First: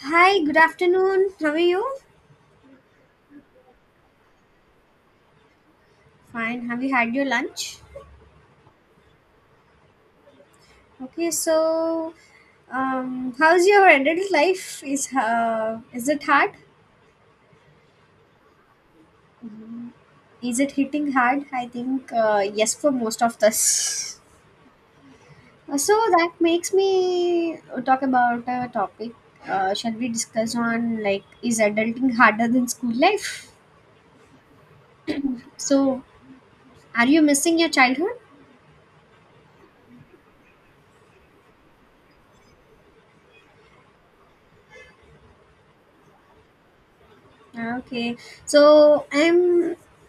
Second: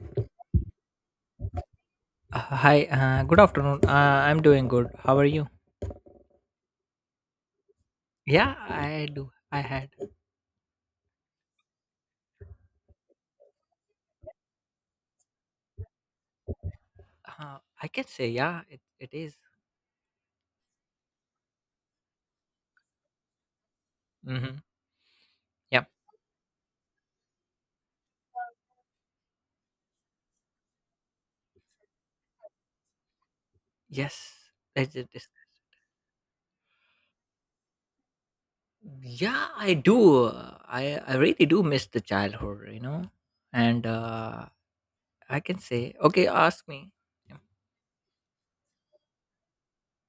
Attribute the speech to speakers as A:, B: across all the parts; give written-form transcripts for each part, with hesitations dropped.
A: Hi, good afternoon. How are you?
B: Hi, good afternoon. I'm doing good. How are you?
A: Fine. Have you had your lunch?
B: Yeah, I do. I had.
A: Okay, so how's your adult life? Is it hard?
B: I can say, yeah, it is.
A: Mm, Is it hitting hard? I think yes, for most of us.
B: Mm-hmm.
A: Uh,
B: Yeah.
A: So that makes me talk about a topic. Shall we discuss on, like, is adulting harder than school life?
B: Yes, it is.
A: So, are you missing your childhood?
B: Yeah, I do. I really do miss the childhood, you know? And I can say, okay, ask me. Yeah.
A: Okay, so I'm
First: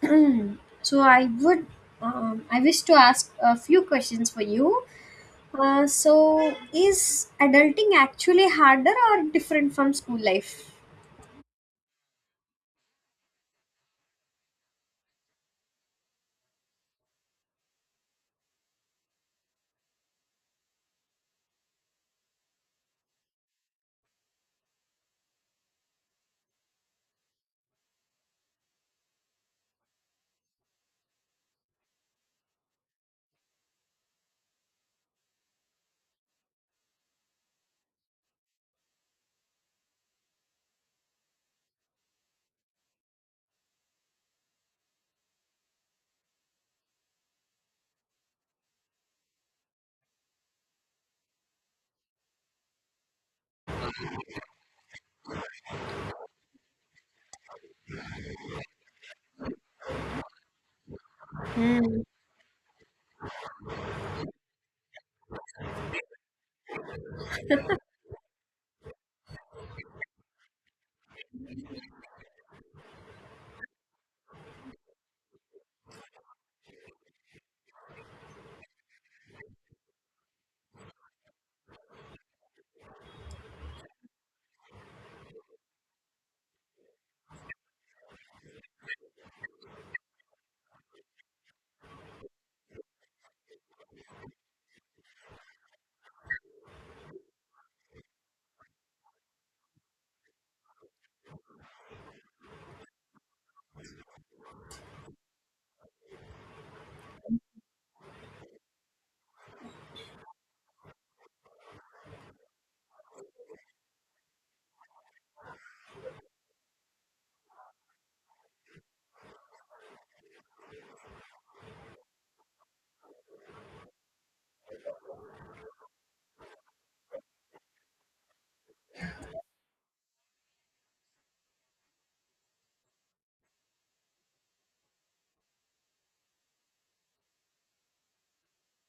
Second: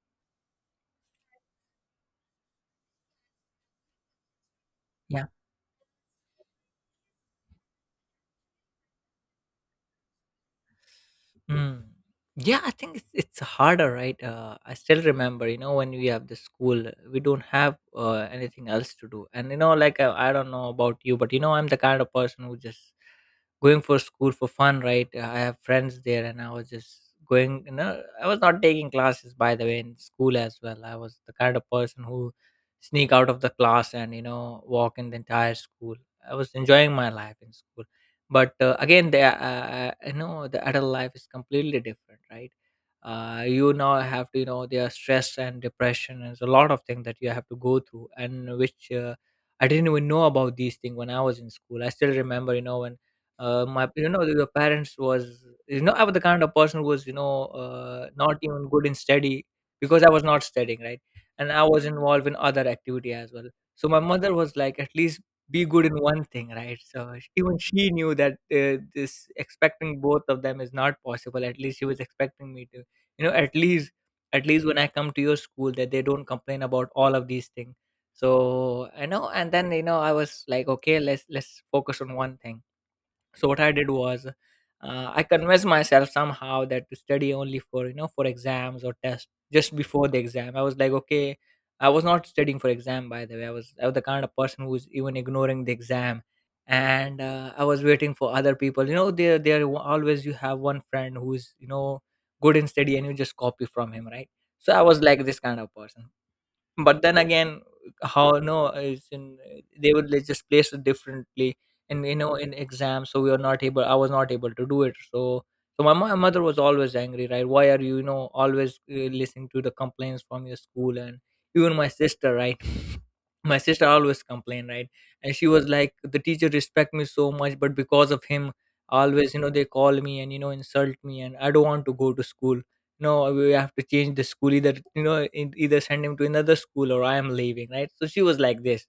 A: so I would I wish to ask a few questions for you. So is adulting actually harder or different from school life?
B: Mm. Yeah, I think it's harder, right? I still remember, you know, when we have the school, we don't have anything else to do, and you know, like I don't know about you, but you know, I'm the kind of person who just going for school for fun, right? I have friends there, and I was just going. You know, I was not taking classes by the way in school as well. I was the kind of person who sneak out of the class and you know walk in the entire school. I was enjoying my life in school, but again, the you know the adult life is completely different, right? You now have to you know there are stress and depression and there's a lot of things that you have to go through and which I didn't even know about these things when I was in school. I still remember, you know, when my you know your parents was you know I was the kind of person who was you know not even good in study because I was not studying right and I was
A: Hmm.
B: involved in other activity as well. So my mother was like, at least be good in one thing, right? So even she knew that this expecting both of them is not possible. At least she was expecting me to you know at least when I come to your school that they don't complain about all of these things. So I know and then you know I was like, okay, let's focus on one thing. So what I did was I convinced myself somehow that to study only for you know for exams or tests. Just before the exam I was like, okay, I was not studying for exam by the way. I was the kind of person who was even ignoring the exam. And I was waiting for other people, you know, there always you have one friend who's you know good in study and you just copy from him, right? So I was like this kind of person, but then again, how no is in they would like, just place it differently and you know in exams, so we were not able, I was not able to do it. So so my mother was always angry, right? Why are you you know always listening to the complaints from your school? And even my sister, right? My sister always complained, right? And she was like, the teacher respect me so much, but because of him always you know they call me and you know insult me, and I don't want to go to school. No, we have to change the school either, you know, either send him to another school or I am leaving, right? So she was like this.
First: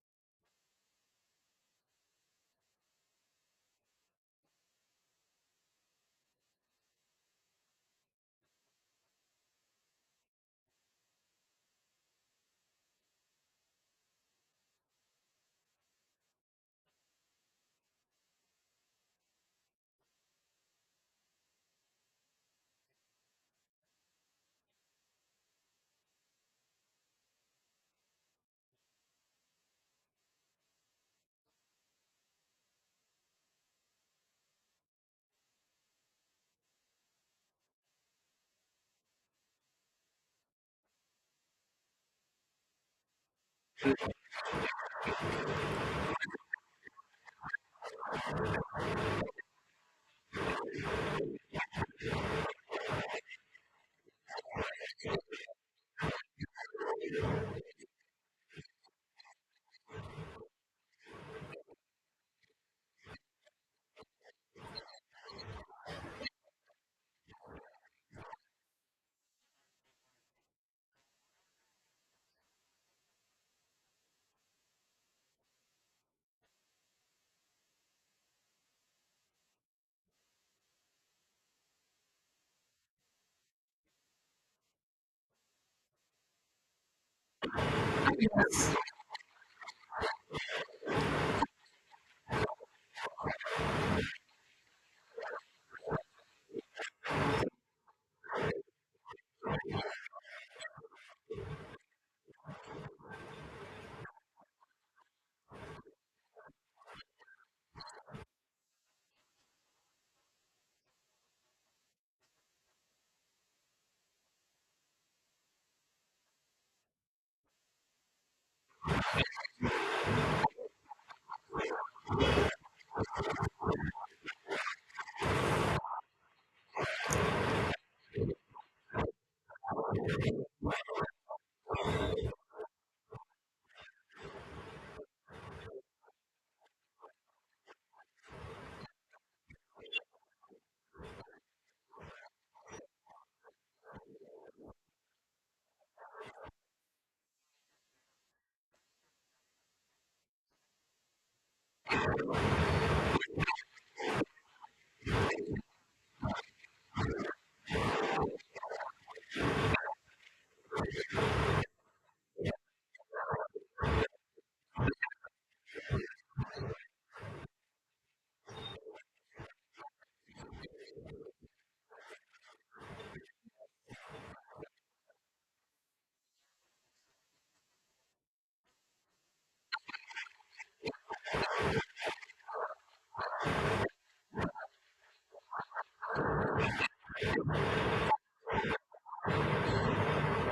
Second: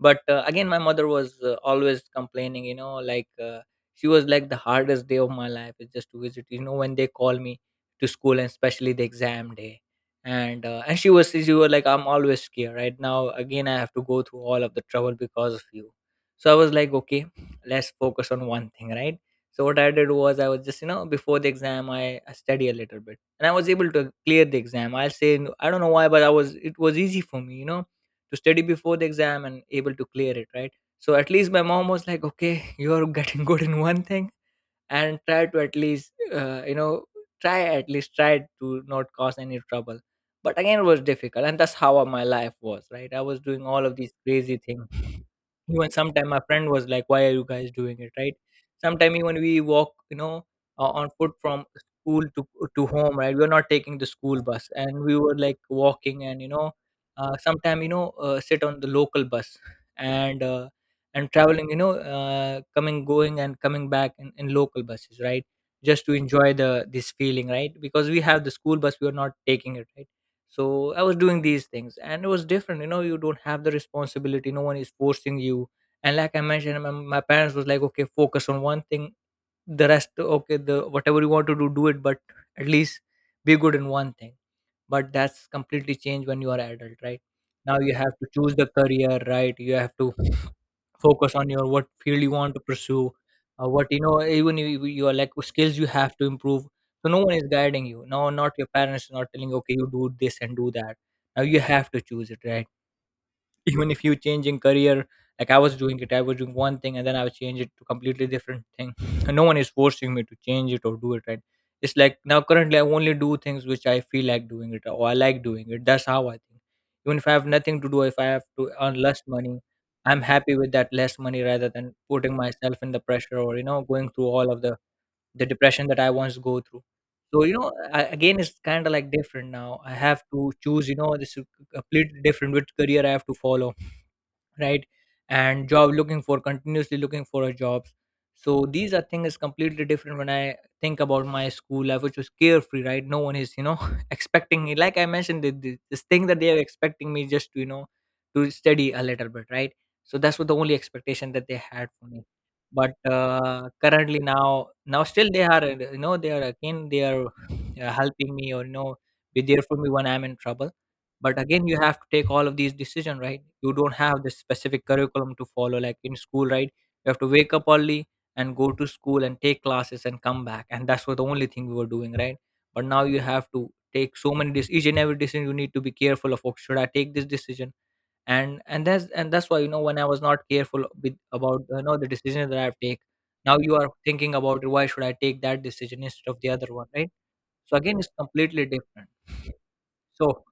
B: But again, my mother was always complaining, you know, like she was like, the hardest day of my life is just to visit, you know, when they call me to school and especially the exam day. And she was like, I'm always scared. Right now, again, I have to go through all of the trouble because of you. So I was like, okay, let's focus on one thing, right? So what I did was I was just, you know, before the exam, I study a little bit, and I was able to clear the exam. I'll say I don't know why, but I was it was easy for me, you know, to study before the exam and able to clear it, right? So at least my mom was like, "Okay, you're getting good in one thing, and try to at least you know try at least try to not cause any trouble." But again, it was difficult, and that's how my life was, right? I was doing all of these crazy things. Even sometime my friend was like, why are you guys doing it, right? Sometime even we walk, you know, on foot from school to home, right? We were not taking the school bus, and we were like walking, and you know sometime you know sit on the local bus and uh, and traveling you know coming going and coming back in local buses, right? Just to enjoy the this feeling, right? Because we have the school bus, we are not taking it, right? So I was doing these things, and it was different. You know, you don't have the responsibility, no one is forcing you. And like I mentioned, my parents was like, okay, focus on one thing, the rest okay the whatever you want to do do it, but at least be good in one thing. But that's completely changed when you are adult, right? Now you have to choose the career, right? You have to focus on your what field you want to pursue, what you know even your like skills you have to improve. So no one is guiding you, no, not your parents not telling you, okay, you do this and do that. Now you have to choose it, right? Even if you changing career, like I was doing it. I was doing one thing and then I would change it to completely different thing, and no one is forcing me to change it or do it, right? It's like now currently I only do things which I feel like doing it or I like doing it. That's how I think. Even if I have nothing to do, if I have to earn less money, I'm happy with that less money rather than putting myself in the pressure or you know going through all of the depression that I once go through. So you know again, it's kind of like different now. I have to choose, you know, this is completely different, which career I have to follow, right? And job looking for, continuously looking for a jobs. So these are things completely different when I think about my school life, which was carefree, right? No one is you know expecting me, like I mentioned, the, this thing that they are expecting me just to you know to study a little bit, right? So that's what the only expectation that they had for me. But currently, now still they are you know they are again they are helping me or you know be there for me when I'm in trouble. But again, you have to take all of these decision, right? You don't have this specific curriculum to follow like in school, right? You have to wake up early and go to school and take classes and come back, and that's what the only thing we were doing, right? But now you have to take so many each and every decision you need to be careful of. Oh, should I take this decision? And that's why, you know, when I was not careful with about you know the decision that I have take, now you are thinking about why should I take that decision instead of the other one, right? So again, it's completely different. So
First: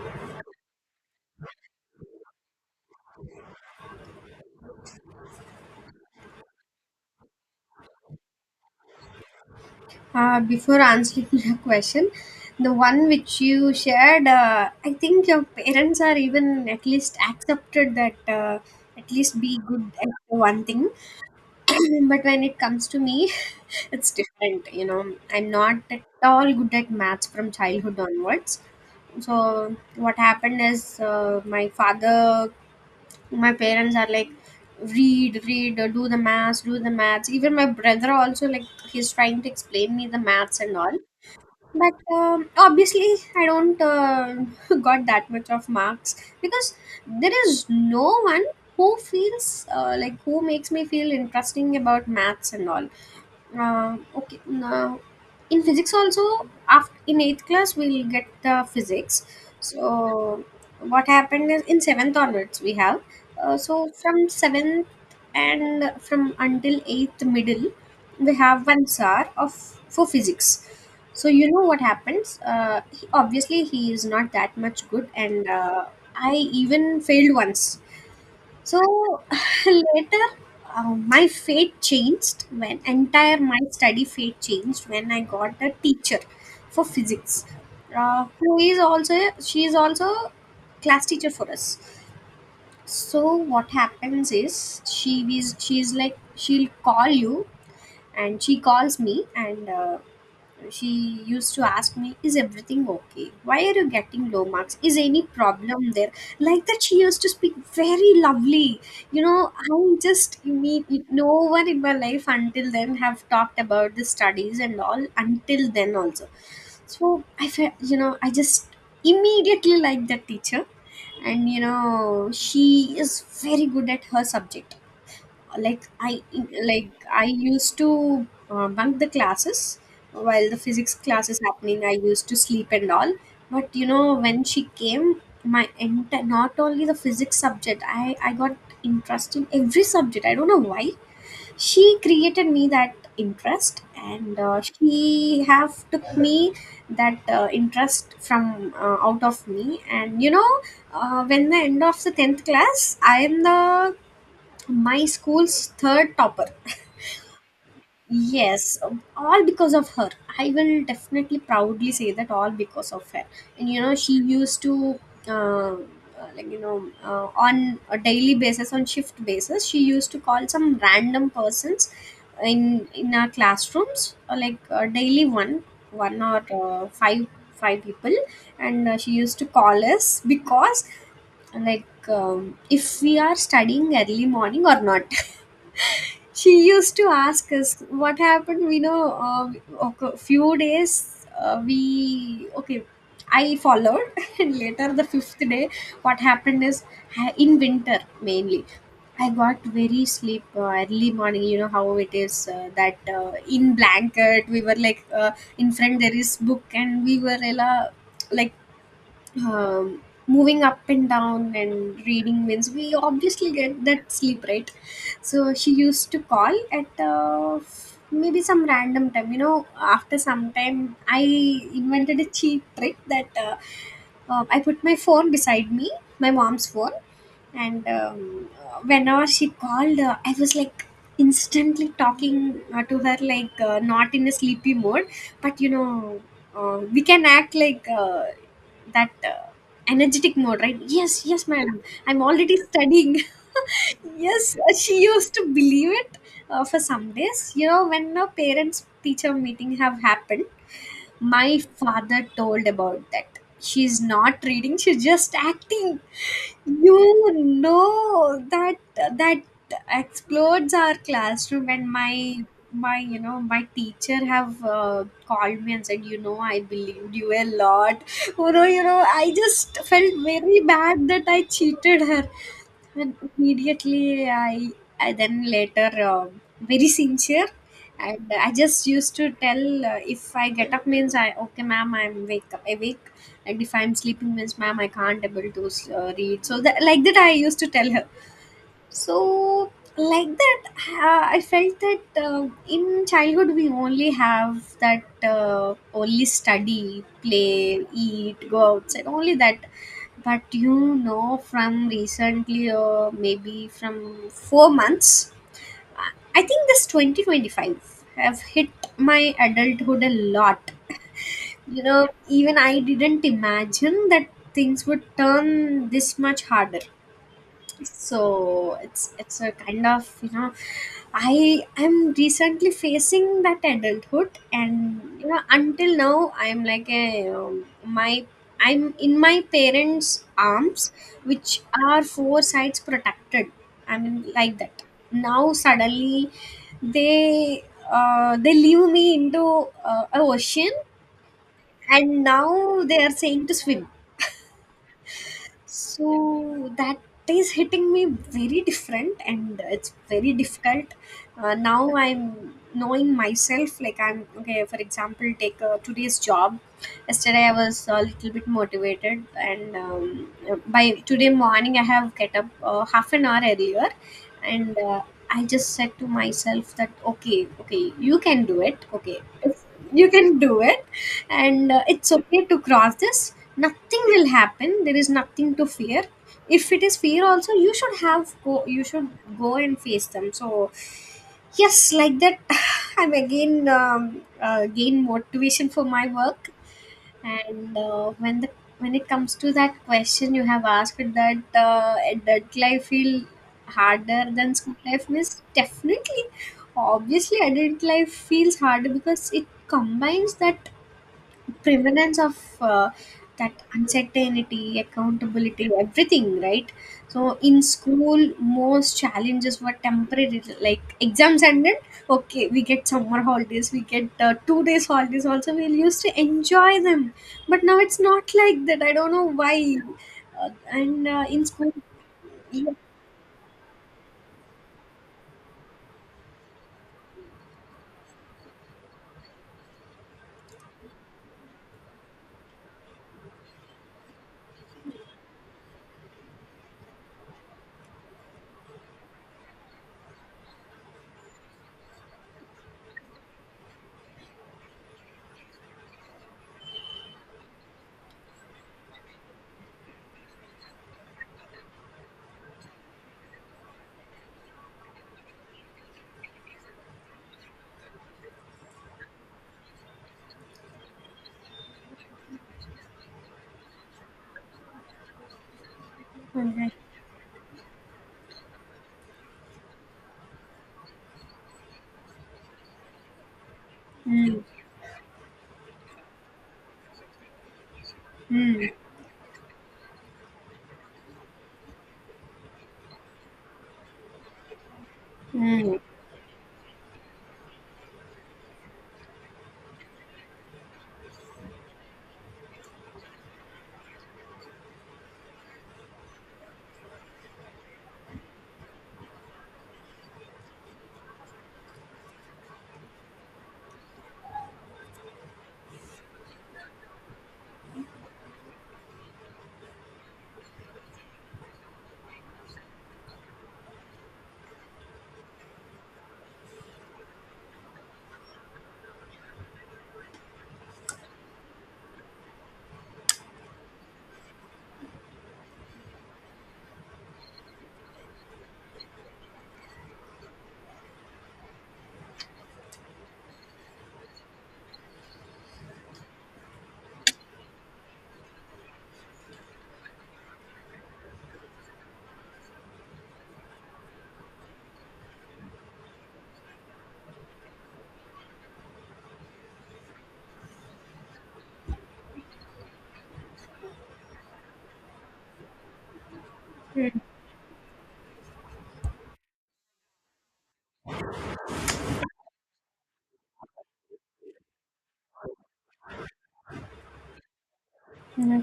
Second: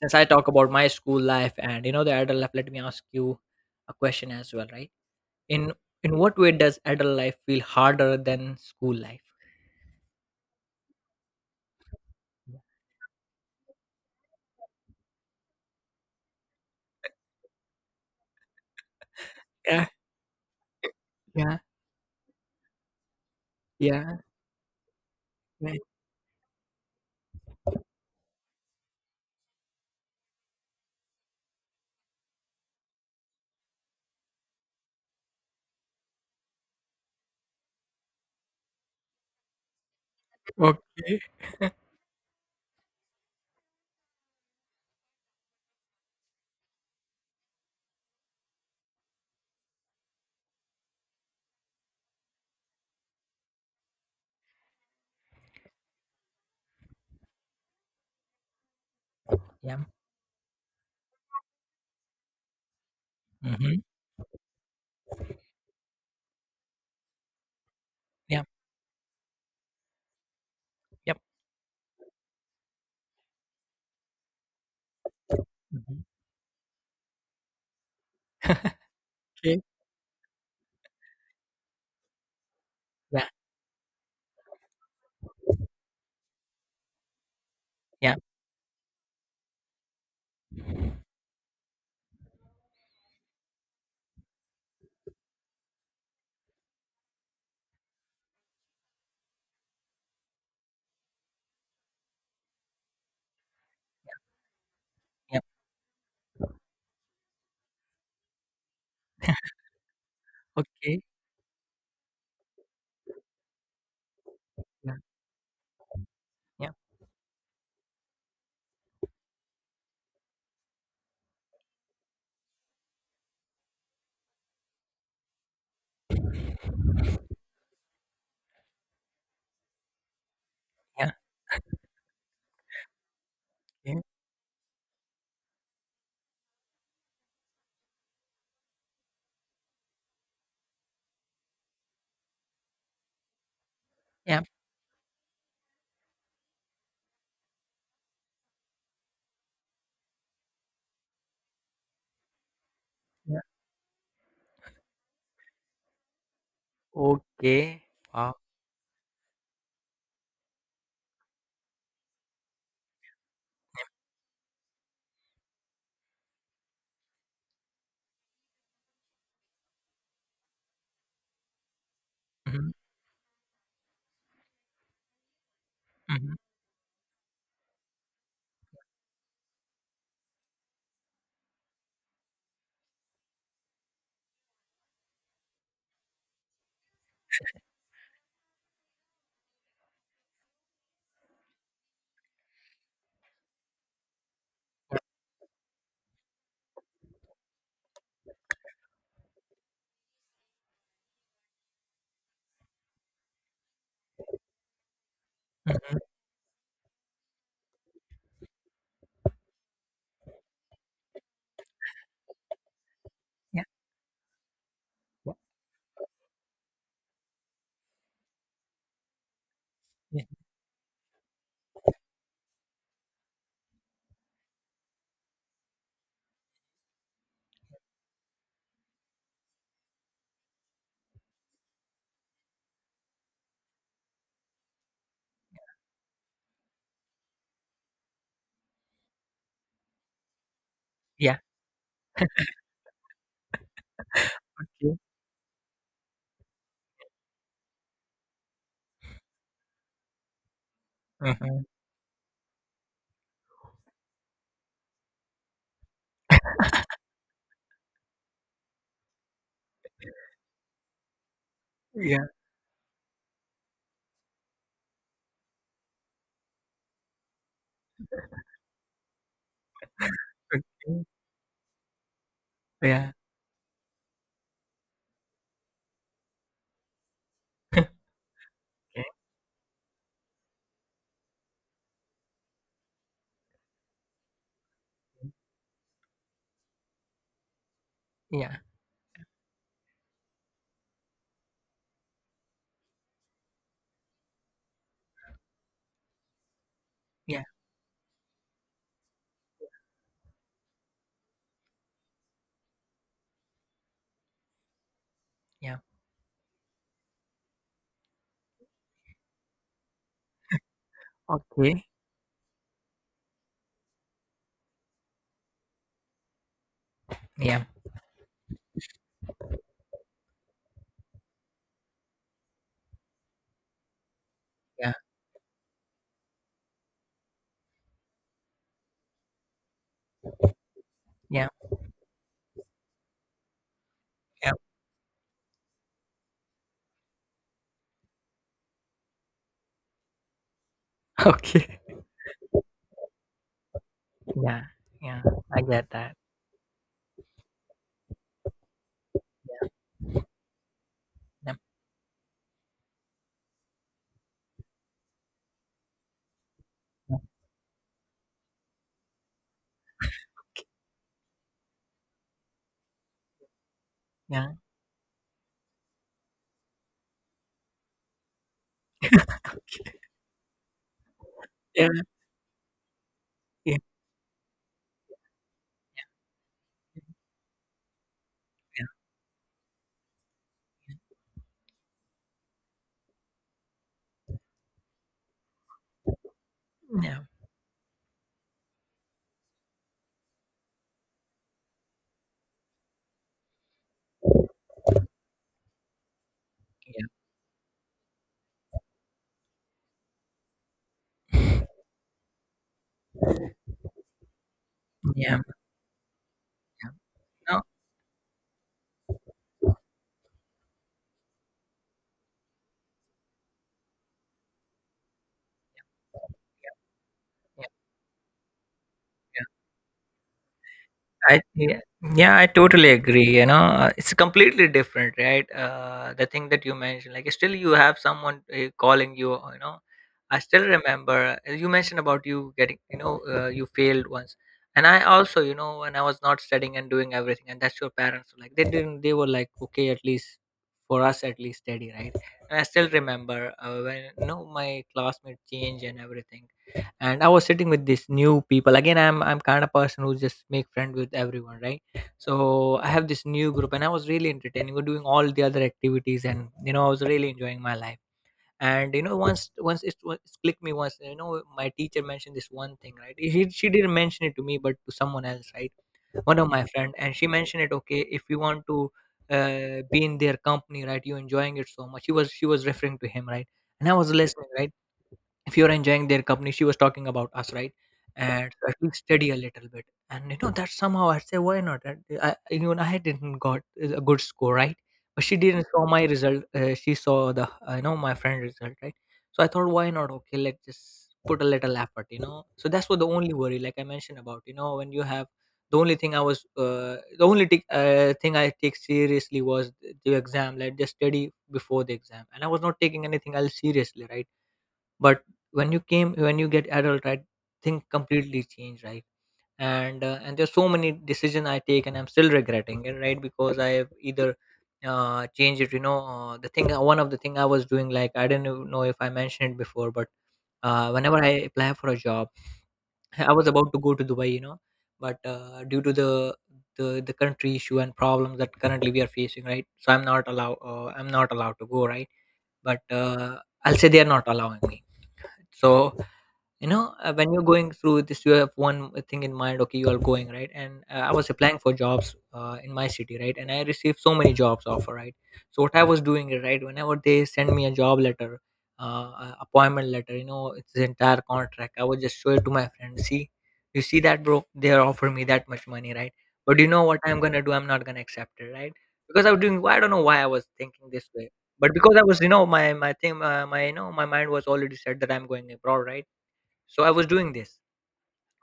B: since I talk about my school life and you know the adult life, let me ask you a question as well, right? In in what way does adult life feel harder than school life?
A: Before answering your question, the one which you shared, I think your parents are even at least accepted that at least be
B: Yeah,
A: good at one thing.
B: yeah,
A: But when it comes to me, it's
B: yeah.
A: different. You know, I'm
B: Yeah.
A: not at all good at maths from childhood onwards. So what happened is my father, my parents are like, read, do the maths, do the maths. Even my brother also, like, he's trying to explain me the maths and all.
B: Okay.
A: But obviously, I don't got that much of marks because there is no one who feels like, who makes me feel interesting about maths and all. Okay Now, in physics also, after in eighth class we'll get the physics.
B: Yeah.
A: So what happened is, in seventh onwards, we have so
B: Mm-hmm.
A: from seventh and from until eighth middle, we
B: Yeah.
A: have one sir of for physics.
B: Yep.
A: So you know what happens, obviously he is not that much good, and
B: Mhm.
A: I even failed once. So
B: Okay.
A: later, my fate changed, when
B: Yeah.
A: entire my study fate changed, when I got a teacher for physics,
B: Yeah.
A: who is also she is also class teacher for us. So what happens is, she is like, she'll call you, and she calls me, and she used to ask me, is everything okay, why are you getting low marks, is any
B: Yep.
A: problem there. Like that, she used to speak very lovely. You know, I just meet
B: Okay.
A: no one in my life until then have talked about the studies and
B: Yeah.
A: all until then also.
B: Yeah.
A: So I felt, you know, I just immediately liked that teacher, and you know, she is very good at her subject. Like i like i used to bunk the classes. While the physics
B: Yeah.
A: class is happening, I used to sleep and all. But you know, when she came, my not only the physics subject, I got interest in every subject. I don't know why. She created me that interest, and
B: Okay.
A: she have took me that interest from out of me. And you know, when the end of the 10th class, I
B: Yeah. Yeah.
A: am the my school's third topper.
B: Okay. Wow.
A: Yes, all because of her. I will definitely proudly say that all because of her. And you know, she used to um, on a daily basis, on shift basis, she used to call some random persons
B: Mm-hmm.
A: in our classrooms, daily one
B: Mm-hmm.
A: or five people. And she used to call us because, like, if we are studying early morning or not. She used to ask us what happened. We know okay, few days we okay I followed. And later, the fifth day, what happened is, in winter mainly, I got very sleep early morning. You know how it is, that in blanket, we were like, in front there is book, and we were like um, moving up and down and reading means we obviously
B: Yeah.
A: get that sleep, right? So she used to call at maybe some random time. You know, after
B: Yeah. Yeah.
A: some time, I invented a cheap trick that, I put my phone beside me, my mom's phone. And whenever she called, I was like instantly talking to her, not in a sleepy mode, but you know, we can act like, that energetic mode, right? Yes,
B: Yeah.
A: yes, madam. I'm already studying. Yes,
B: Okay.
A: she used to believe it for some days. You know, when a parents teacher meeting have happened, my
B: Mm-hmm.
A: father told about that. She's not reading, she's just acting. You know that explodes our classroom and
B: Yeah.
A: my you know, my teacher have called me and said, you know, I believed you a lot. You know, you know, I just felt very
B: Okay.
A: bad that I cheated her.
B: Yeah.
A: And immediately, I then later very sincere, and I just
B: Okay.
A: used to tell, if I get up means I okay, ma'am, I'm wake up awake, and if I'm sleeping means, ma'am, I can't able to read. So that, like that, I used to tell her.
B: Yeah.
A: So, like that, I felt that, in childhood we only have that, only study,
B: Yeah.
A: play, eat, go outside, only that. But you know, from recently, maybe from 4 months,
B: Yeah.
A: I think this 2025 have hit my adulthood a lot.
B: Oke,
A: You know, even I didn't imagine that things would turn this much harder.
B: iya
A: So it's a kind of, you know, I am recently facing that adulthood.
B: iya
A: And you know, until now, I'm like a my I'm in my parents arms,
B: iya
A: which are four sides protected, I mean,
B: iya,
A: like that. Now suddenly, they they leave me into a ocean,
B: oke,
A: and now they are saying to swim.
B: iya iya, agak tak
A: So that is hitting me very different, and it's very difficult. Now I'm knowing myself, like I'm okay, for example, take today's job. Yesterday I was a little bit motivated, and by today morning, I have get up half an hour earlier.
B: iya
A: And I just said to myself that, okay, okay, you can do it, okay. If you can do it, and
B: iya
A: it's okay to cross this,
B: iya
A: nothing will happen, there is nothing to fear. If it is fear also, you should have go, you should go and face them. So yes, like that, I'm again gain motivation for my work.
B: iya
A: And when it comes to that question you have asked, that adult life feel harder than school life, means, definitely, obviously adult life feels harder, because it combines that prevalence of uh, that uncertainty,
B: iya
A: accountability, everything, right? So in
B: no,
A: school, most challenges were temporary, like exams ended, okay, we get summer holidays, we get 2 days holidays also, we used to
B: oh,
A: enjoy them. But
B: iya.
A: now it's not like that, I don't know why. And
B: I
A: In school,
B: yeah, yeah, I
A: yeah.
B: totally agree. You know, it's completely different, right? The thing that you mentioned, like still you have someone calling you. You know, I still remember you mentioned about you getting, you know, you failed once, and I also, you know, when I was not studying and doing everything, and that's your parents were like they didn't, they were like, okay, at least for us, at least steady, right? And I still remember, when, my classmate changed and everything. And I was sitting with these new people. Again, I'm kind of person who just make friend with everyone, right? So I have this new group, and I was really entertaining. We're doing all the other activities, and I was really enjoying my life. And once it, it's clicked me once. My teacher mentioned this one thing, right? She didn't mention it to me but to someone else, right? One of my
A: Mm.
B: friend, and she mentioned it, okay, if you want to be in their company, right? You enjoying it so much. She was referring to him, right? And I was
A: Mm.
B: listening, right? If you're enjoying their company, she was talking about us, right? And so
A: Mm.
B: I feel steady a little bit. And that somehow, I say, why not? And even I didn't got a good score, right? But she didn't
A: Mm.
B: saw my result. She saw the, my friend result, right? So I thought, why not? Okay, let's just put a little effort, so that's what the only worry, like I mentioned about, when you have the only thing I was, the only thing I take seriously was the exam, like just study before the exam. And I was not taking anything else seriously, right? But when you get adult, right? Thing completely change, right? And there's so many decision I take, and I'm still regretting it, right? Because I have either changed it, the thing, one of the thing I was doing, like I didn't even know if I mentioned it before, but whenever I apply for a job, I was about to go to Dubai, but, due to the the country issue and problems that currently we are facing, right? So I'm not allowed, I'm not allowed to go, right? But I'll say they are not allowing me. So, when you're going through this, you have one thing in mind, okay, you are going, right? And I was applying for jobs, in my city, right? And I received so many jobs offer, right? So what I was doing is, right, whenever they send me a job letter, a appointment letter, it's the entire contract, I would just show it to my friend. See, you see that, bro, they're offering me that much money, right? But you know
A: Mm.
B: what I'm gonna do? I'm not gonna accept it, right? Because I was doing, I don't know why I was thinking this way. But because I was, my thing, my, my mind was already set that I'm going abroad, right? So I was doing this.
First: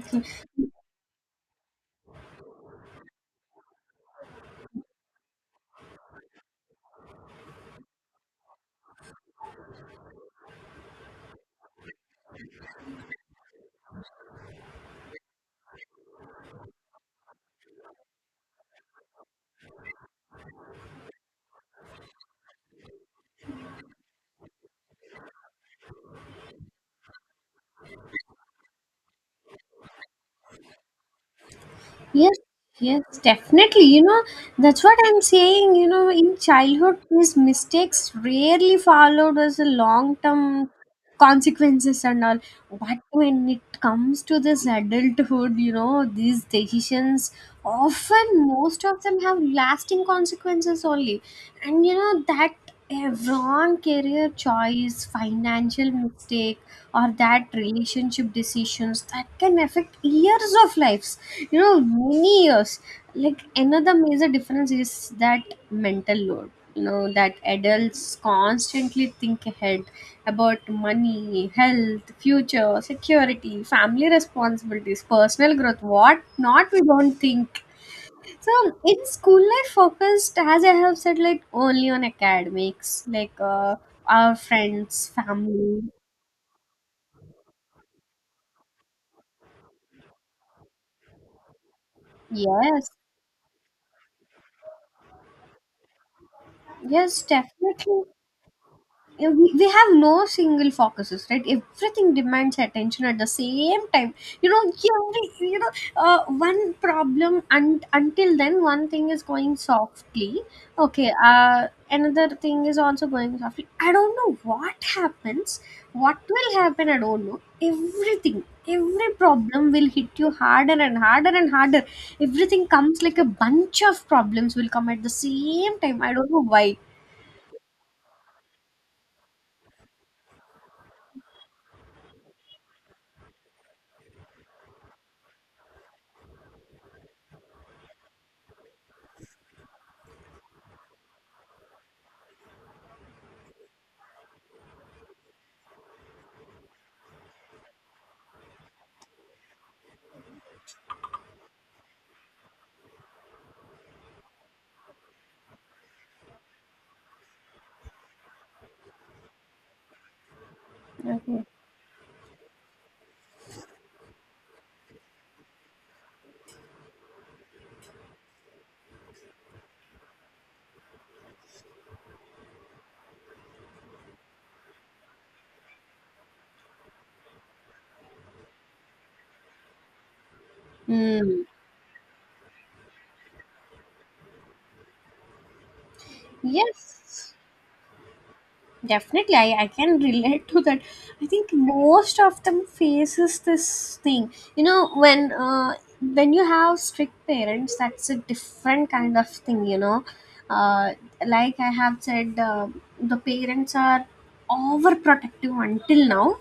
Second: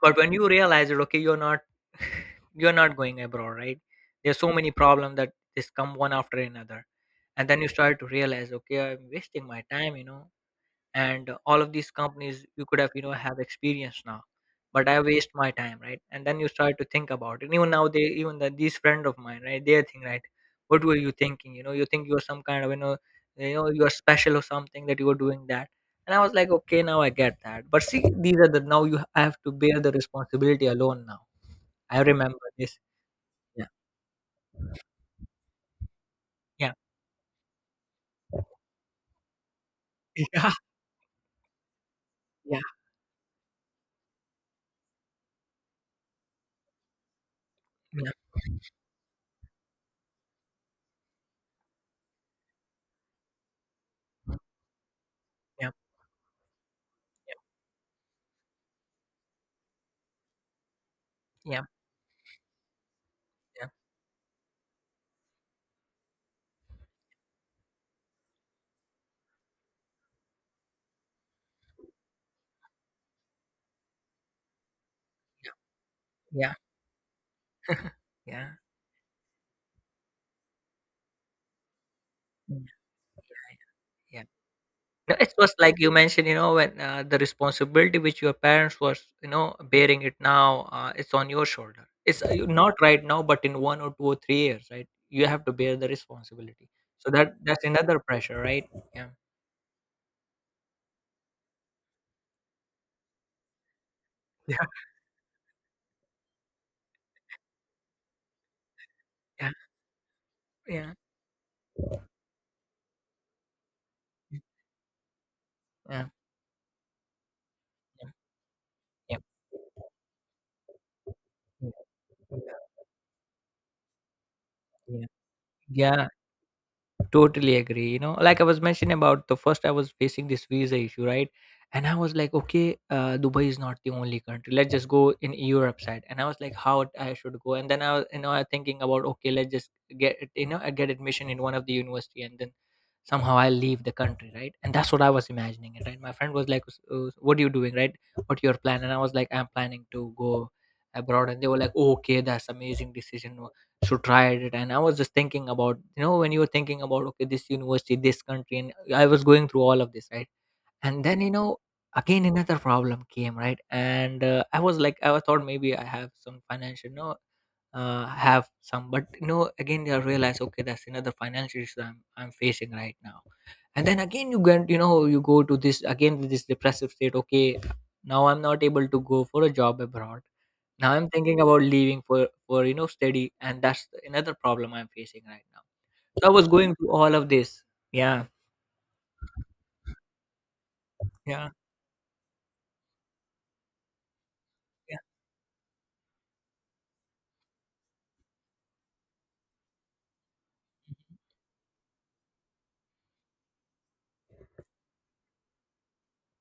B: But when you realize that, okay, you're not you're not going abroad, right? There's so many problems that just come one after another. And then you start to realize, okay, I'm wasting my time. And all of these companies, you could have, have experience now. But I waste my time, right? And then you start to think about it. And even now, they, these friend of mine, right, they think, right, what were you thinking, you think you're some kind of, you're special or something, that you were doing that. And I was like, okay, now I get that. But see, these are the, now you, I have to bear the responsibility alone now. I
A: Yes,
B: remember this.
A: yes,
B: Yeah,
A: definitely. You know, that's what I'm saying. You know, in
B: yeah,
A: childhood, these mistakes rarely followed as a long term consequences and all.
B: yeah,
A: But when it comes to this adulthood, you know, these decisions,
B: yeah,
A: often most of them, have lasting consequences only. And you know that, a wrong career choice,
B: yeah, yeah,
A: financial mistake, or that relationship decisions, that can affect years of lives, you
B: yeah,
A: know, many years. Like
B: yeah,
A: another major difference is that mental load, you know, that adults constantly think ahead about money, health, future security, family responsibilities, personal growth, what
B: yeah,
A: not, we don't think.
B: yeah,
A: So in school life, focused, as I have said, like only on academics, like
B: yeah.
A: our friends,
B: Yeah, it was like
A: family.
B: you mentioned, when, the responsibility which your parents was, bearing it now, it's on your shoulder. It's not
A: Yes,
B: right now, but in 1 or 2 or 3 years, right? You have to bear the responsibility. So
A: yes,
B: that's another
A: definitely.
B: pressure, right? Yeah,
A: Yeah, we have no single focuses, right, everything demands attention at the same time. You
B: yeah,
A: know, every, you know, one problem, and until then one thing is
B: yeah,
A: going softly,
B: yeah,
A: okay, another thing is also going softly, I don't know what happens,
B: yeah,
A: what will happen, I don't know.
B: yeah,
A: Everything, every
B: yeah,
A: problem will hit you harder and harder and harder.
B: yeah,
A: Everything comes, like a bunch of problems will come at
B: yeah.
A: the same time,
B: Yeah.
A: I don't know why.
B: Totally agree. You know, like I was mentioning about the first, I was facing this visa issue, right? And I was like, okay, Dubai is not the only country. Let's just go in Europe side. And I was like, I should go. And then I was, I thinking about, okay, let's just get, it, I get admission in one of the university, and then somehow I leave the country, right? And that's what I was imagining, it, right? My friend was like, what are you doing, right? What your plan?" And I was like, I'm planning to go abroad. And they were like, okay, that's amazing decision, should try it. And I was just thinking about, when you were thinking about, okay, this university, this country, and I was going through all of this, right? And then,
A: Okay.
B: again another problem came, right? And I was like, I thought maybe I have some financial, no, have some. But again I realized, okay, that's another financial issue I'm facing right now. And then again you get, you go to this again, this depressive state. Okay, now I'm not able to go for a job abroad. Now I'm thinking
A: Hmm.
B: about leaving for study, and that's another problem I'm facing right now. So I was going through all of
A: Yes,
B: this. Yeah,
A: definitely. I can relate to that. I think
B: yeah,
A: most of them faces this thing. You know,
B: yeah,
A: when you have strict parents, that's a different kind of thing. You know, uh, like I have said, the parents are overprotective until now.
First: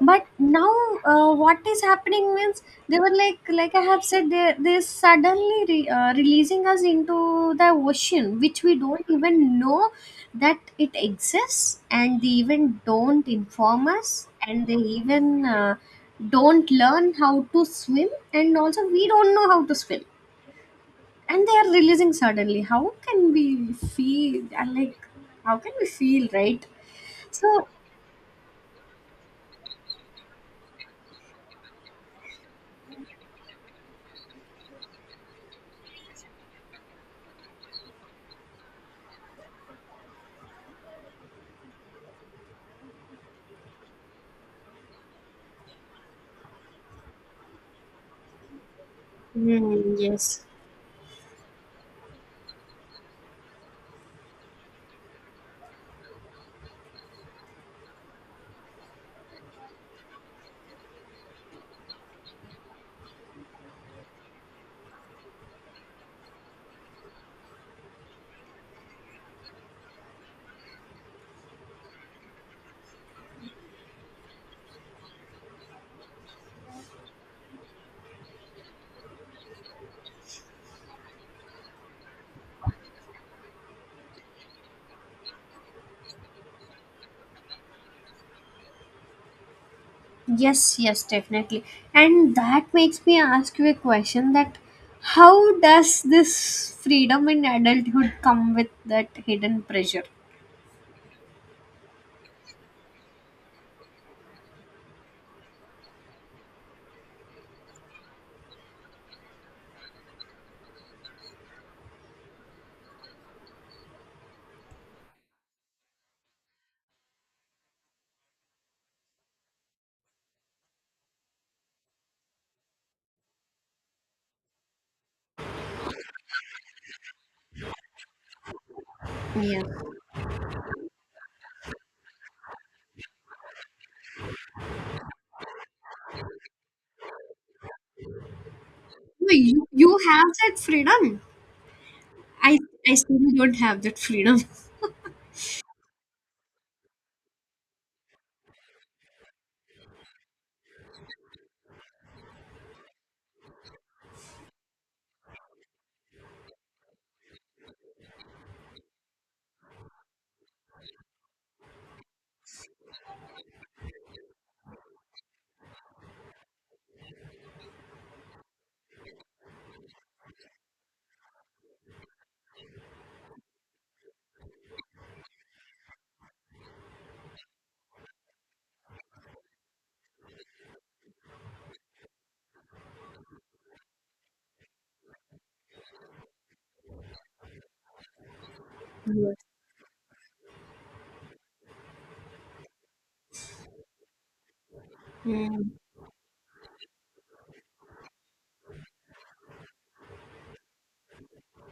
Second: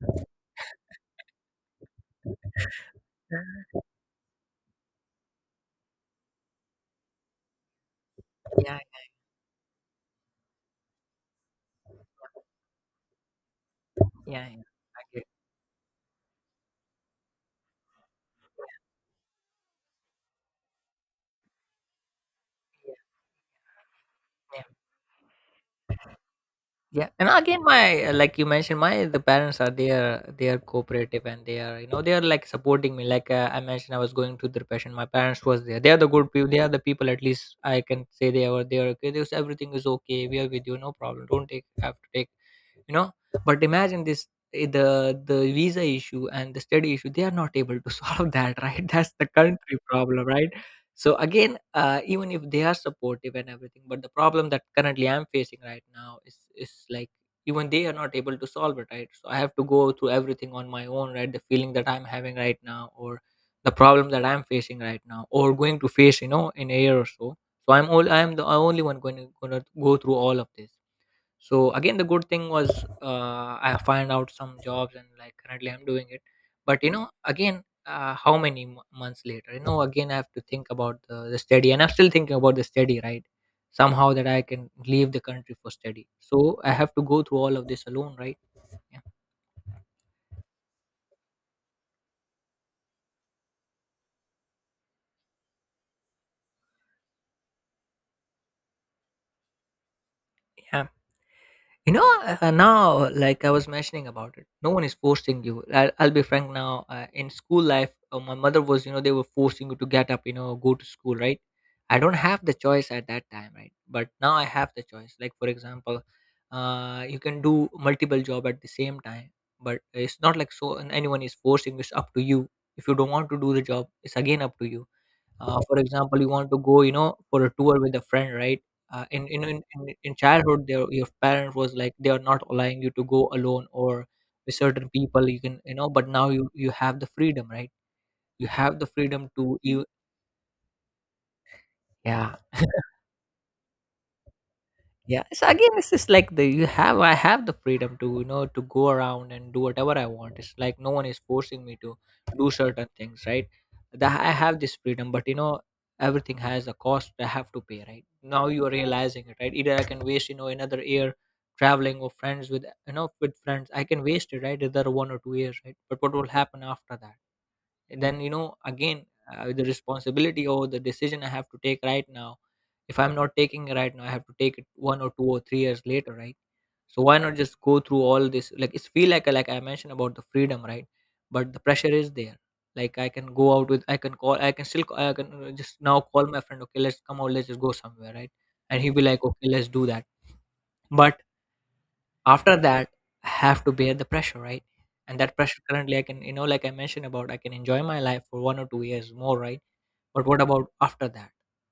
A: But now, what is happening means, they were like I have said, they suddenly releasing us into the ocean, which we
B: yeah,
A: don't even know that it exists, and they even don't inform us,
B: yeah, yeah.
A: and they
B: I get-
A: even don't learn how to swim, and also we don't know how to swim, and they are releasing suddenly, how
B: yeah,
A: can we feel?
B: yeah.
A: And like, how can we feel, right?
B: Yeah. And again,
A: So
B: my, like you mentioned, my the parents are there. They are cooperative, and they are, they are like supporting me. Like, I mentioned, I was going through depression. My parents was there. They are the good people. They are the people. At least I can say they are there. Okay. This everything is okay. We are with you. No problem. Don't take, have to take, you know but imagine this, the visa issue and the study issue, they are not able to solve that, right? That's the country
A: mm, yes.
B: problem, right? So again, even if they are supportive and everything, but the problem that currently I'm facing right now is like even they are not able to solve it, right? So I have to go through everything on my own, right? The feeling that I'm having right now or the problem that I'm facing right now or going to face, in a year or so. So I'm the only one going to go through all of this. So again, the good thing was, I find out some jobs, and like currently I'm doing it. But again, how many months later, again I have to think about the study, and I'm still thinking about the study, right? Somehow that I can leave the country for study, so I have to go through all of this alone, right? Yeah.
A: Yes, yes, definitely. And that makes me ask you a question, that how does this freedom in adulthood come with that hidden pressure?
B: yeah. You know, now, like I was mentioning about it, no one is forcing you. I'll be frank now. In school life, my mother was, they were forcing you to get up, go to school, right? I don't have the choice at that time, right? But now I have the choice. Like, for example, you can do multiple job at the same time, but it's not like so and anyone is forcing. It's up to you. If you don't want to do the job, it's again up to you. For example, you want to go, for a tour with a friend, right? In, in in
A: Yeah.
B: in in childhood, their your parent was like they are not allowing you to go alone or with certain people. You can, but now you have the freedom, right? You have the freedom
A: No,
B: to
A: You,
B: you.
A: you have that freedom.
B: Yeah.
A: I, I still don't have that freedom.
B: Yeah, so again, it's just like the you have I have the freedom to, to go around and do whatever I want. It's like no one is forcing me to do certain things, right? That I have this freedom, but you know, everything has a cost. I have to pay. Right now you are realizing it, right? Either I can waste, another year traveling or friends with you know with friends. I can waste it, right? Either 1 or 2 years, right? But what will happen after that? Then you know again uh, the responsibility or the decision I have to take right now. If I'm not taking it right now, I have to take it 1 or 2 or 3 years later, right? So why not just go through all this? Like it's feel like like I mentioned about the freedom, right? But the pressure is there. Like I can go out with I can call, I can still, I can just now call my friend, okay, let's come out, let's just go somewhere, right? And he'll be like
A: Yes.
B: okay, let's do that. But after that, I have to bear the pressure, right? And that pressure
A: Mm.
B: currently, I can, like I mentioned about, I can enjoy my life for 1 or 2 years more, right? But what about after that?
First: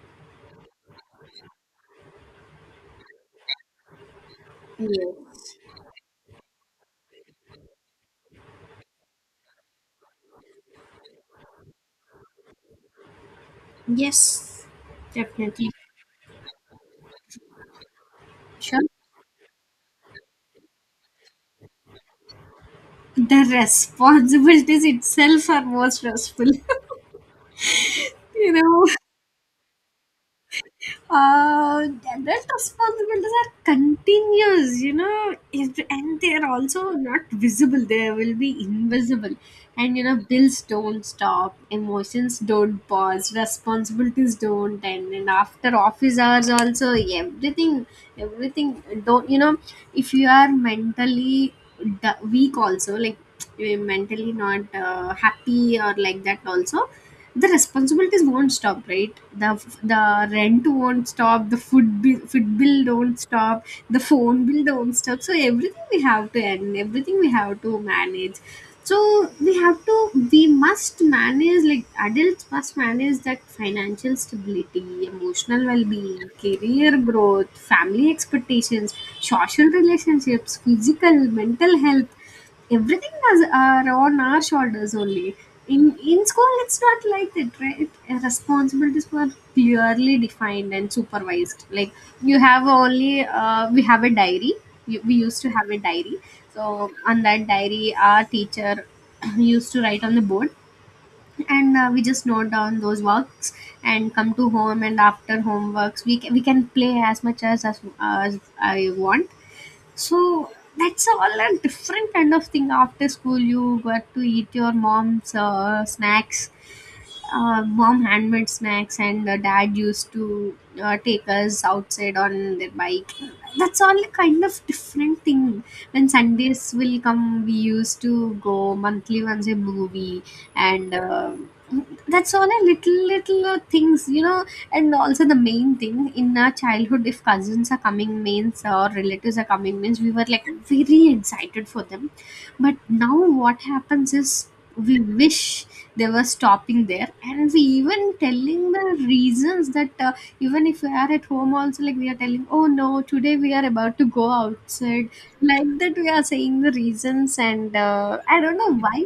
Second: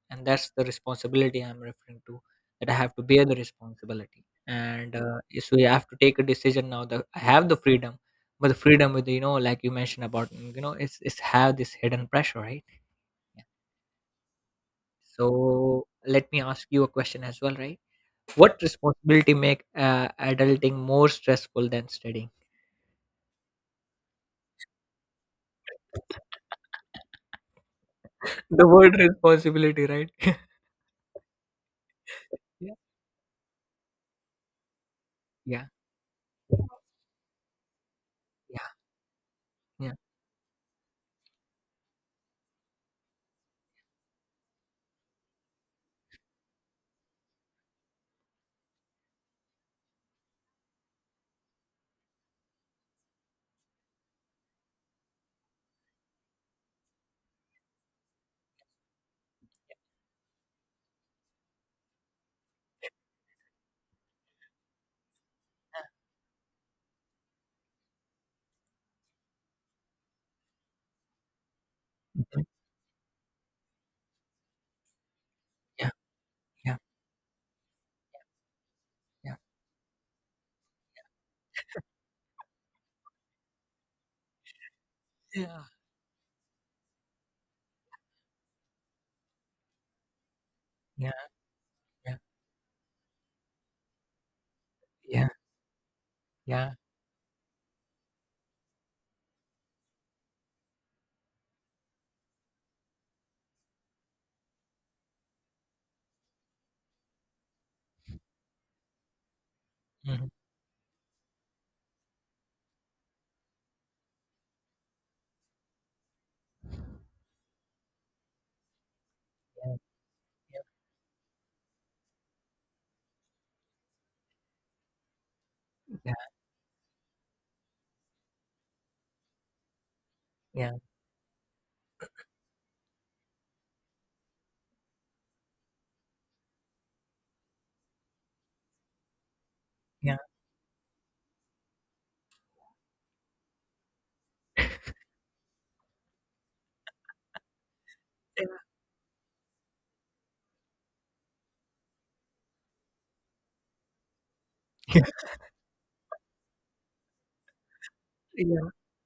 B: And that's the responsibility I'm referring to, that I have to bear the responsibility. and uh,
A: Yes.
B: so you have to take a decision now that I have the freedom, but the freedom with, like you mentioned about, you know, it's have this hidden pressure, right? Yeah.
A: Yes, definitely.
B: So let me ask you a question as well, right? What
A: Sure.
B: responsibility make adulting more stressful than studying?
A: The responsibilities itself are more stressful, you
B: The
A: know.
B: word responsibility, right?
A: Uh, Adult responsibilities are continuous, you know,
B: Yeah. Yeah.
A: if, and they are also not visible. They will be invisible.
B: Yeah. Yeah.
A: And, you know, bills don't stop, emotions don't pause, responsibilities don't end. And after office hours also, everything, everything don't, you know, if you are mentally weak also, like you're mentally not happy or like that also, the responsibilities won't stop, right? The the rent won't stop, the food bill don't stop, the phone bill don't stop. So everything we have to end, everything we have to manage. So we have to, we must manage. Like
B: Mhm.
A: adults must manage that financial stability, emotional
B: Yeah.
A: well-being,
B: Yeah.
A: career growth, family expectations,
B: Yeah.
A: social relationships, physical mental health, everything is are on our shoulders only. In school, it's not like that, right? Responsibilities were clearly defined and
B: Yeah.
A: supervised. Like
B: Yeah. Yeah.
A: you have only we have a diary. We
B: Yeah.
A: used to have a diary.
B: Yeah.
A: So on that diary, our teacher used to write on the board, and we just note down those works and come to home, and after homeworks we can play as much as as I want.
B: Mhm.
A: So that's all a different kind of thing. After school, you got to eat your mom's snacks, mom handmade snacks, and dad
B: Yeah.
A: used to take us outside on their bike. That's all a kind of different thing. When
B: Yeah.
A: Sundays will come, we used to go monthly once a movie,
B: Yeah.
A: and that's all a little little things, you know. And also the main thing in our childhood, if cousins are coming means or relatives are coming means, we
B: Yeah. Yeah.
A: were like very excited for them. But now what happens is we wish they were stopping there, and we even telling the reasons that even if we are at home also, like we are telling, "Oh no, today we are about to go outside," like that we are saying the reasons. And I don't
B: Yeah.
A: know why,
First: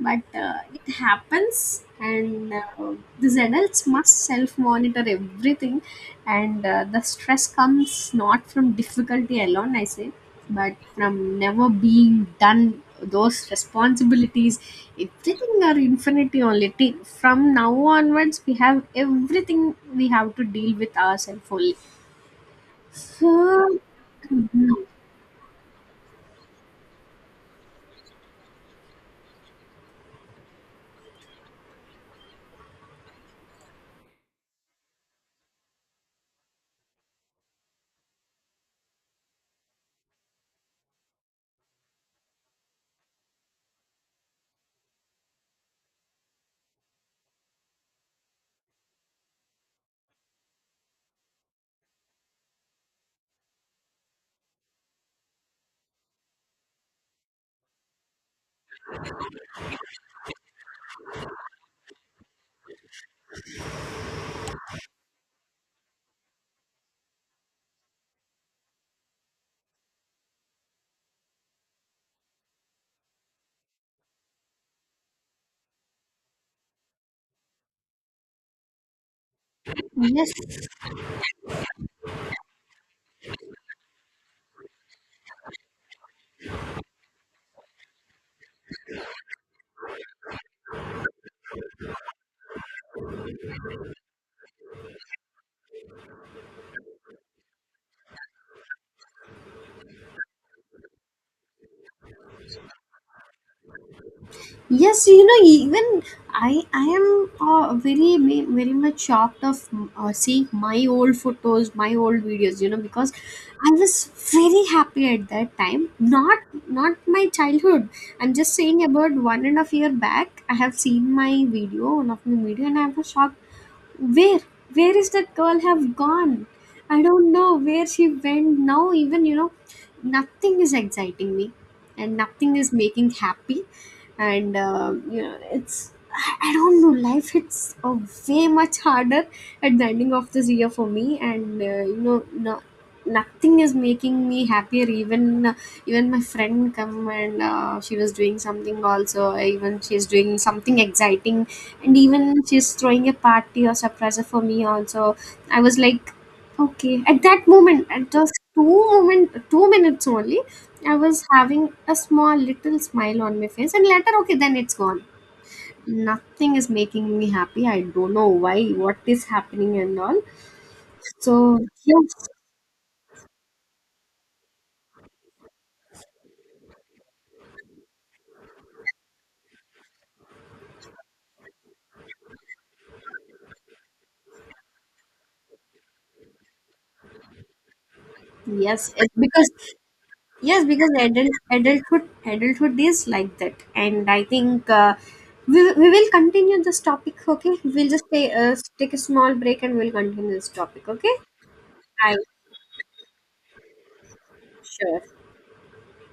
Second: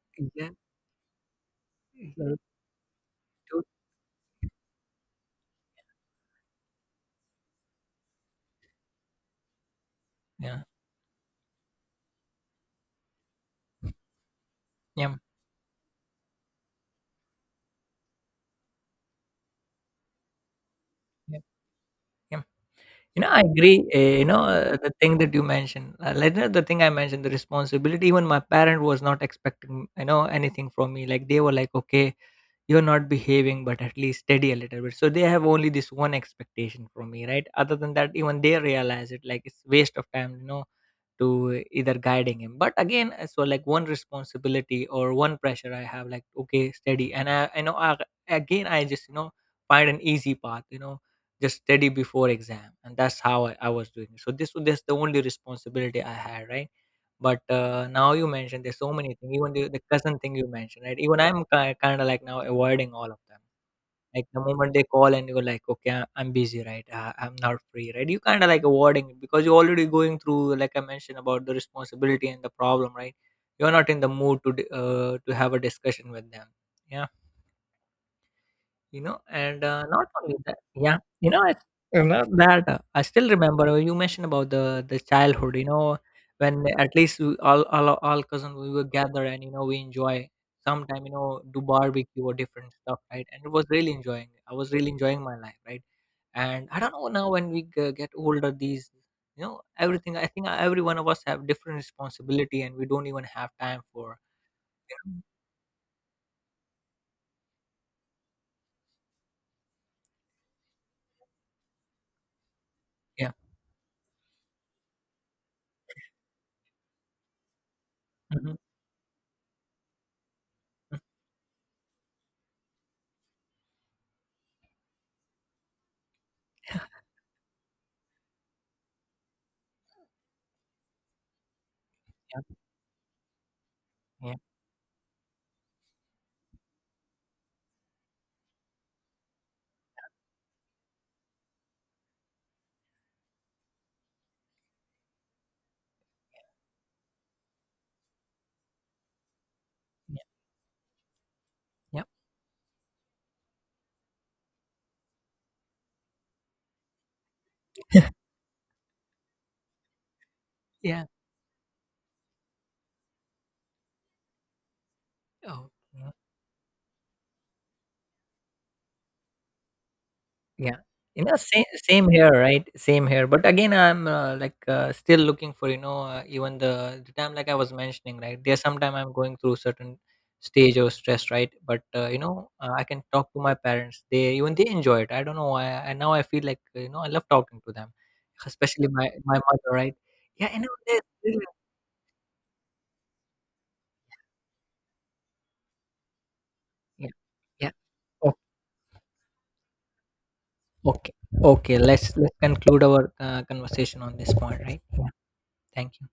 A: but
B: Yeah.
A: it happens.
B: Yeah.
A: And these
B: Dude.
A: adults must self-monitor everything. And the stress comes not from difficulty alone, I say,
B: Yeah.
A: but from never being done those responsibilities.
B: Yeah.
A: Everything are infinity only. Till from now onwards, we have everything, we have to deal with
B: Yeah.
A: ourselves only.
B: Yeah. You know, I agree.
A: So
B: You know,
A: no.
B: the thing that you mentioned, like, you know, the thing I mentioned, the responsibility. Even my parent was not expecting, you know, anything from me. Like they were like, okay, you're not behaving but at least steady a little bit, so they have only this one expectation from me, right? Other than that, even they realize it like it's waste of time, you know, to either guiding him. But again uh, so like one responsibility or one pressure I have, like okay, steady. I know, I just, you know, find an easy path, you know, just steady before exam. And that's how I was doing it. So this was that's the only responsibility I had, right? But now you mentioned there's so many things, even the cousin thing you mentioned, right? Even I'm kinda like now avoiding all of them. Like the moment they call and you're like, "Okay, I'm busy, right? I'm not free," right? You kinda like avoiding it because you're already going through, like I mentioned, about the responsibility and the problem, right? You're not in the mood to d to have a discussion with them. Yeah, you know, and not only
A: Yes.
B: that, yeah, you know, you know that I still remember, you mentioned about the childhood, you know, when at least we, all cousins we were gathered, and you know, we enjoy sometime, you know, do barbecue or different stuff, right? And it was really enjoying, I was really enjoying my life, right? And I don't know, now when we get older, these, you know, everything, I think every one of us have different responsibility and we don't even have time for, you
A: Yes,
B: know,
A: you know, even I am very, very much shocked of seeing my old photos, my old videos. You know, because
B: yeah,
A: I was very happy at that time. Not, not my childhood. I'm just
B: hmm,
A: saying about 1.5 year back. I have seen my video, one of my video, and I was shocked. where where is that girl have gone? I don't know where she went now. Even, you know, nothing is exciting me, and nothing
B: yeah,
A: is making happy.
B: yeah,
A: And you know, it's I don't know, life hits way much harder at the ending of this year for me. And you know, no, nothing is making me happier. Even even my friend come, and she was doing something also, even she's
B: yeah,
A: doing something exciting, and
B: yeah,
A: even she's throwing a party or surprise for me also, I was like, okay. At that moment, at just 2 minutes only, I
B: yeah.
A: was having a small little smile on my face, and later, okay, then it's gone.
B: Oh, yeah.
A: Nothing is making me happy, I don't know why, what is happening and all.
B: Yeah. You know,
A: So
B: same
A: yes,
B: here, right? Same here. But again, I'm like still looking for, you know, even the time like I was mentioning, right? There's sometime I'm going through certain stage of stress, right? But you know, I can talk to my parents. They even they enjoy it. I don't know why. And now I feel like, you know, I love talking to them, especially
A: yes,
B: my
A: it's because.
B: mother, right? Yeah, you
A: Yes,
B: know,
A: because
B: they really,
A: adulthood is like that. And i think we will continue this
B: yeah,
A: topic. Okay,
B: yeah.
A: we'll just
B: O-
A: take take a small break and we'll continue this topic.
B: okay,
A: Okay,
B: okay.
A: I
B: Let's conclude our conversation on this point, right? Yeah.
A: sure.
B: Thank you.